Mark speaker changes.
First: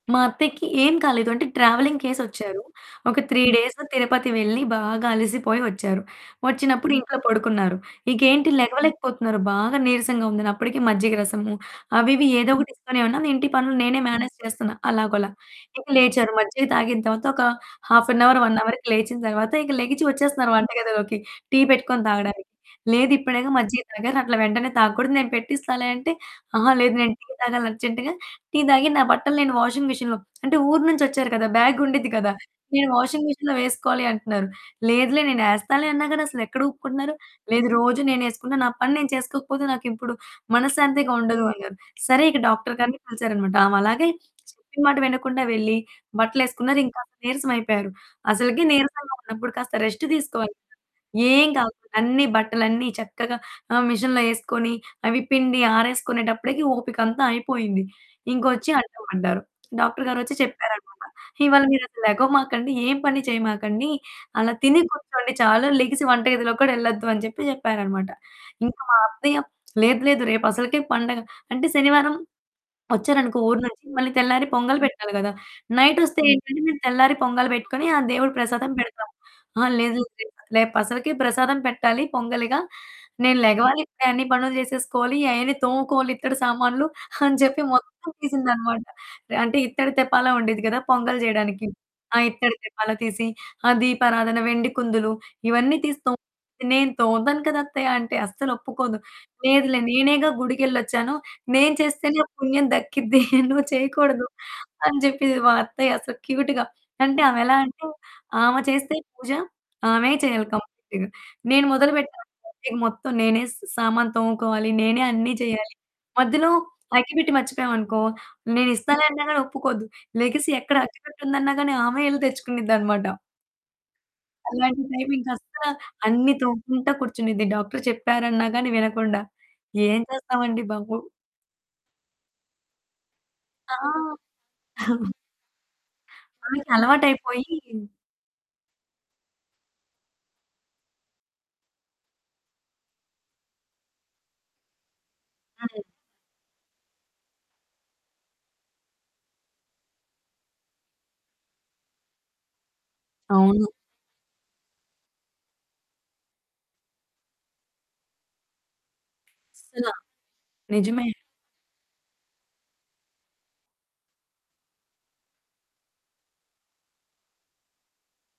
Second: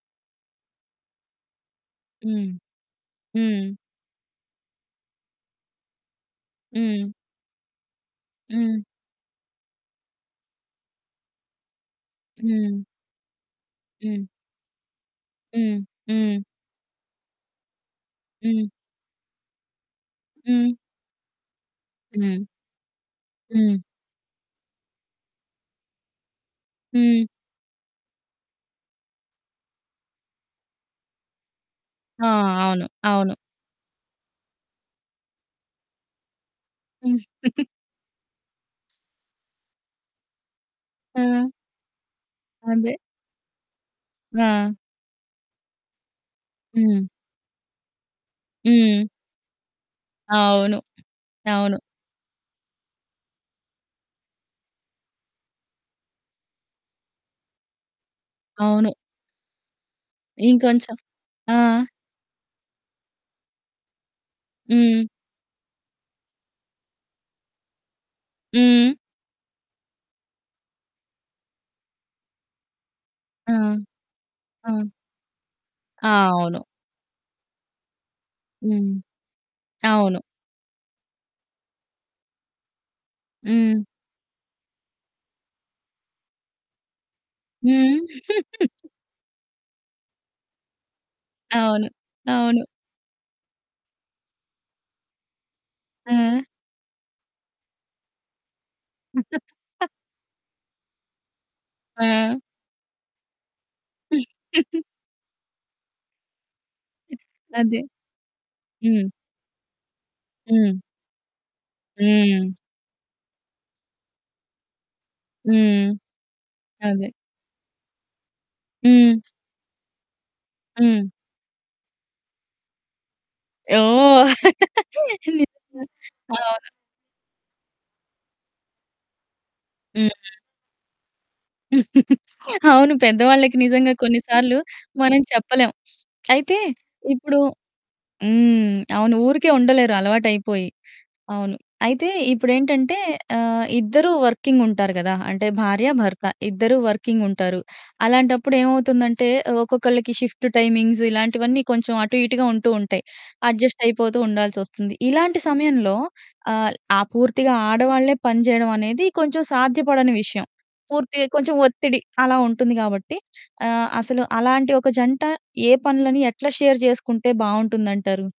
Speaker 1: మా అత్తయ్యకి ఏం కాలేదు అంటే, ట్రావెలింగ్
Speaker 2: హ్మ్.
Speaker 1: చేసొచ్చారు ఒక 3
Speaker 2: హ్మ్.
Speaker 1: డేస్ 'తిరుపతి' వెళ్ళి, బాగా అలిసిపోయి వచ్చారు. వచ్చినప్పుడు
Speaker 2: హ్మ్.
Speaker 1: ఇంట్లో పడుకున్నారు. ఇకేంటి
Speaker 2: హ్మ్.
Speaker 1: లెగవలేకపోతున్నారు బాగా నిరసంగుందని అప్పటికి మజ్జిగ రసము, అవి ఇవి ఏదో ఒకటి
Speaker 2: హ్మ్.
Speaker 1: ఇస్తనే ఉన్నాను. ఇంటి పనులు నేనే
Speaker 2: హ్మ్.
Speaker 1: మేనేజ్ చేస్తున్నా అలాగోలా.
Speaker 2: హ్మ్.
Speaker 1: ఇక లేచారు
Speaker 2: హ్మ్.
Speaker 1: మజ్జిగ తాగిన తరువాత ఒక హాఫ్ ఎన్ హౌర్, 1
Speaker 2: హ్మ్.
Speaker 1: హౌర్‌కి లేచిన తరువాత, ఇక లెగిచి వచ్చేస్తున్నారు
Speaker 2: హ్మ్.
Speaker 1: వంటగదిలోకి టీ పెట్టుకొని
Speaker 2: హ్మ్.
Speaker 1: తాగడానికి. లేదిప్పుడేగా
Speaker 2: హ్మ్.
Speaker 1: మజ్జిగ తాగారు అట్లా వెంటనే తాగకూడదు నేను పెట్టిస్తాలే అంటే, "ఆహా! లేదు నేను
Speaker 2: హ్మ్.
Speaker 1: టీ తాగాలి అర్జెంట్‌గా టీ తాగి, నా బట్టలు వాషింగ్ మెషిన్‌లో" అంటే ఊరు నుంచోచ్చారు కదా! బ్యాగుండిద్ది
Speaker 2: ఆ!
Speaker 1: కదా!
Speaker 2: అవును.
Speaker 1: "నేను వాషింగ్
Speaker 2: అవును.
Speaker 1: మెషిన్‌లో వేసుకోవాలి" అంటున్నారు, "లేదులే నేను ఎస్తాలే" అన్నా గాని అసలు ఎక్కడ ఊపుకుంటున్నారు,
Speaker 2: హ్మ్.
Speaker 1: "లేదు రోజు నేను ఏసుకున్న నా పని నేను చేసుకోకపోతే నాకిప్పుడు మనశాంతిగా ఉండదు"
Speaker 2: ఆ!
Speaker 1: అన్నారు. సరే ఇక డాక్టర్
Speaker 2: అదే.
Speaker 1: గారిని పిలిచారు అన్నమాట, ఆమలాగే
Speaker 2: ఆ!
Speaker 1: చెప్పిన మాట వినకుండా వెళ్లి, బట్టలేసుకున్నారు ఇంక
Speaker 2: హ్మ్.
Speaker 1: నీరసం అయిపోయారు. అసలకి
Speaker 2: హ్మ్.
Speaker 1: నీరసంగా ఉన్నప్పుడు కాస్త రెస్ట్ తీసుకోవాలి కదా!
Speaker 2: అవును.
Speaker 1: ఏం
Speaker 2: అవును.
Speaker 1: కాకుండా అన్ని బట్టలన్నీ చక్కగా ఆహ్, మెషిన్‌లో ఎసుకొని అవి పిండి ఆరేసుకునేటప్పుడికి ఓపికంత అయిపోయింది. ఇంకొచ్చి
Speaker 2: అవును.
Speaker 1: అడ్డం పడ్డారు, డాక్టర్ గారు ఒచ్చి
Speaker 2: ఇంకొంచెం.
Speaker 1: చెప్పారనమాట,
Speaker 2: ఆ!
Speaker 1: "ఇవాళ మీరసలు లెగవమాకండి, ఏం పని చేయమాకండి. అలా తిని
Speaker 2: హ్మ్.
Speaker 1: కూర్చోండి చాలు. లెగిసి వంట గదిలోకి కూడా ఎళ్లొద్దు" అని చెప్పి చెప్పారన్నమాట. ఇంక
Speaker 2: హ్మ్.
Speaker 1: మా అత్తయ్య "లేదు లేదు, రేపు అసలుకే పండగ." అంటే శనివారం వచ్చారనుకో
Speaker 2: ఆ!
Speaker 1: ఊరు నుంచి మళ్ళీ తెల్లారి
Speaker 2: ఆ!
Speaker 1: పొంగల్ పెట్టాలి కదా! నైటోస్తే ఏంటంటే
Speaker 2: అవును.
Speaker 1: నేను తెల్లారి పొంగల్ పెట్టుకొని, ఆ దేవుడు ప్రసాదం
Speaker 2: హ్మ్.
Speaker 1: పెడతాం. "అహా! లేదు
Speaker 2: అవును.
Speaker 1: రెప రేపసలకే ప్రసాదం పెట్టాలి, పొంగలిగా నేను లెగవాలి
Speaker 2: హ్మ్.
Speaker 1: ఇప్పుడే అన్ని పనులు చేసేసుకోవాలి. అయన్నీ తోముకోవాలి ఇత్తడి సామాన్లు" అని చెప్పి
Speaker 2: హ్మ్.
Speaker 1: మొత్తం తీసింది అన్నమాట. ఎ అంటే ఇత్తడి తెప్పాలం ఉండేది గదా! పొంగల్ చేయడానికి,
Speaker 2: అవును
Speaker 1: ఆ ఇత్తడి
Speaker 2: అవును.
Speaker 1: తెప్పాల తీసి ఆ దీపారాధన, వెండి కుందులు ఇవన్నీ తీసి తోము
Speaker 2: ఆ!
Speaker 1: "నేను తోముతాను కదా! అత్తయ్య" అంటే అస్సలు ఒప్పుకోదు. "లేదులే నేనేగా గుడికెళ్లొచ్చాను, నేను చేస్తేనే
Speaker 2: ఆ!
Speaker 1: పుణ్యం దక్కిద్ది నువ్వు చేయకూడదు" అని చెప్పెది మా అత్తయ్య అసలు క్యూట్‌గ. అంటే ఆమె ఎలా
Speaker 2: అదే.
Speaker 1: అంటే, ఆమ చేస్తే
Speaker 2: హ్మ్.
Speaker 1: పూజ ఆమె చేయాలి
Speaker 2: హ్మ్.
Speaker 1: కంప్లీట్‌గా. నేను మొదలు
Speaker 2: హ్మ్.
Speaker 1: పెట్టాననుకోండి, మొత్తం నేనే సా సా సామాను తోముకోవాలి, నేనే అన్ని చేయాలి.
Speaker 2: హ్మ్.
Speaker 1: మధ్యలో
Speaker 2: అదే.
Speaker 1: అగ్గిపెట్టి మర్చిపోయామనుకో నేనిస్తాలే
Speaker 2: హ్మ్.
Speaker 1: అన్న గానీ ఒప్పుకోదు. లెగిసి ఎక్కడ
Speaker 2: హ్మ్.
Speaker 1: అగ్గిపెట్టి ఉందన్నా గానీ ఆమె ఎళ్లి తెచ్చుకునిద్ది అన్నమాట.
Speaker 2: ఓహ్!
Speaker 1: అలాంటి టైమింగ్ అస్సలా
Speaker 2: నిజంగా
Speaker 1: అన్ని
Speaker 2: అవును.
Speaker 1: తొముకుంట కూర్చునిది, డాక్టర్ చెప్పారన్న గానీ వినకుండా. ఏం
Speaker 2: హ్మ్.
Speaker 1: చేస్తాం అండి బాబు!
Speaker 2: అవును, పెద్దవాళ్ళకి నిజంగా
Speaker 1: ఆ!
Speaker 2: కొన్ని సార్లు మనం చెప్పలేం. అయితే
Speaker 1: ఆమెకి
Speaker 2: ఇప్పుడు
Speaker 1: అలవాటైపోయి.
Speaker 2: హ్మ్, అవును ఊరికే ఉండలేరు అలవాటు అయిపోయి. అవును, అయితే ఇప్పుడేంటంటే ఆహ్, ఇద్దరు వర్కింగ్ ఉంటారు కదా! అంటే
Speaker 1: హ్మ్.
Speaker 2: భార్య, భర్త ఇద్దరూ వర్కింగ్ ఉంటారు. అలాంటప్పుడు ఏమవుతుందంటే ఒక్కొక్కళ్ళకి షిఫ్టు టైమింగ్స్ ఇలాంటివన్నీ కొంచెం అటు ఇటుగా ఉంటూ ఉంటాయి.
Speaker 1: అవును.
Speaker 2: అడ్జస్ట్ అయిపోతూ ఉండాల్సొస్తుంది. ఇలాంటి సమయంలో ఆహ్, ఆ పూర్తిగా ఆడవాళ్ళే పని చేయడం అనేది కొంచెం
Speaker 1: అస్సలా.
Speaker 2: సాధ్యపడని విషయం.
Speaker 1: నిజమే.
Speaker 2: పూర్తిగా కొంచెం ఒత్తిడి అలా ఉంటుంది గాబట్టి, ఆహ్, అసలు అలాంటి ఒక జంట ఏ పనులని ఎట్లా షేర్ చేసుకుంటే బావుంటుందంటారు?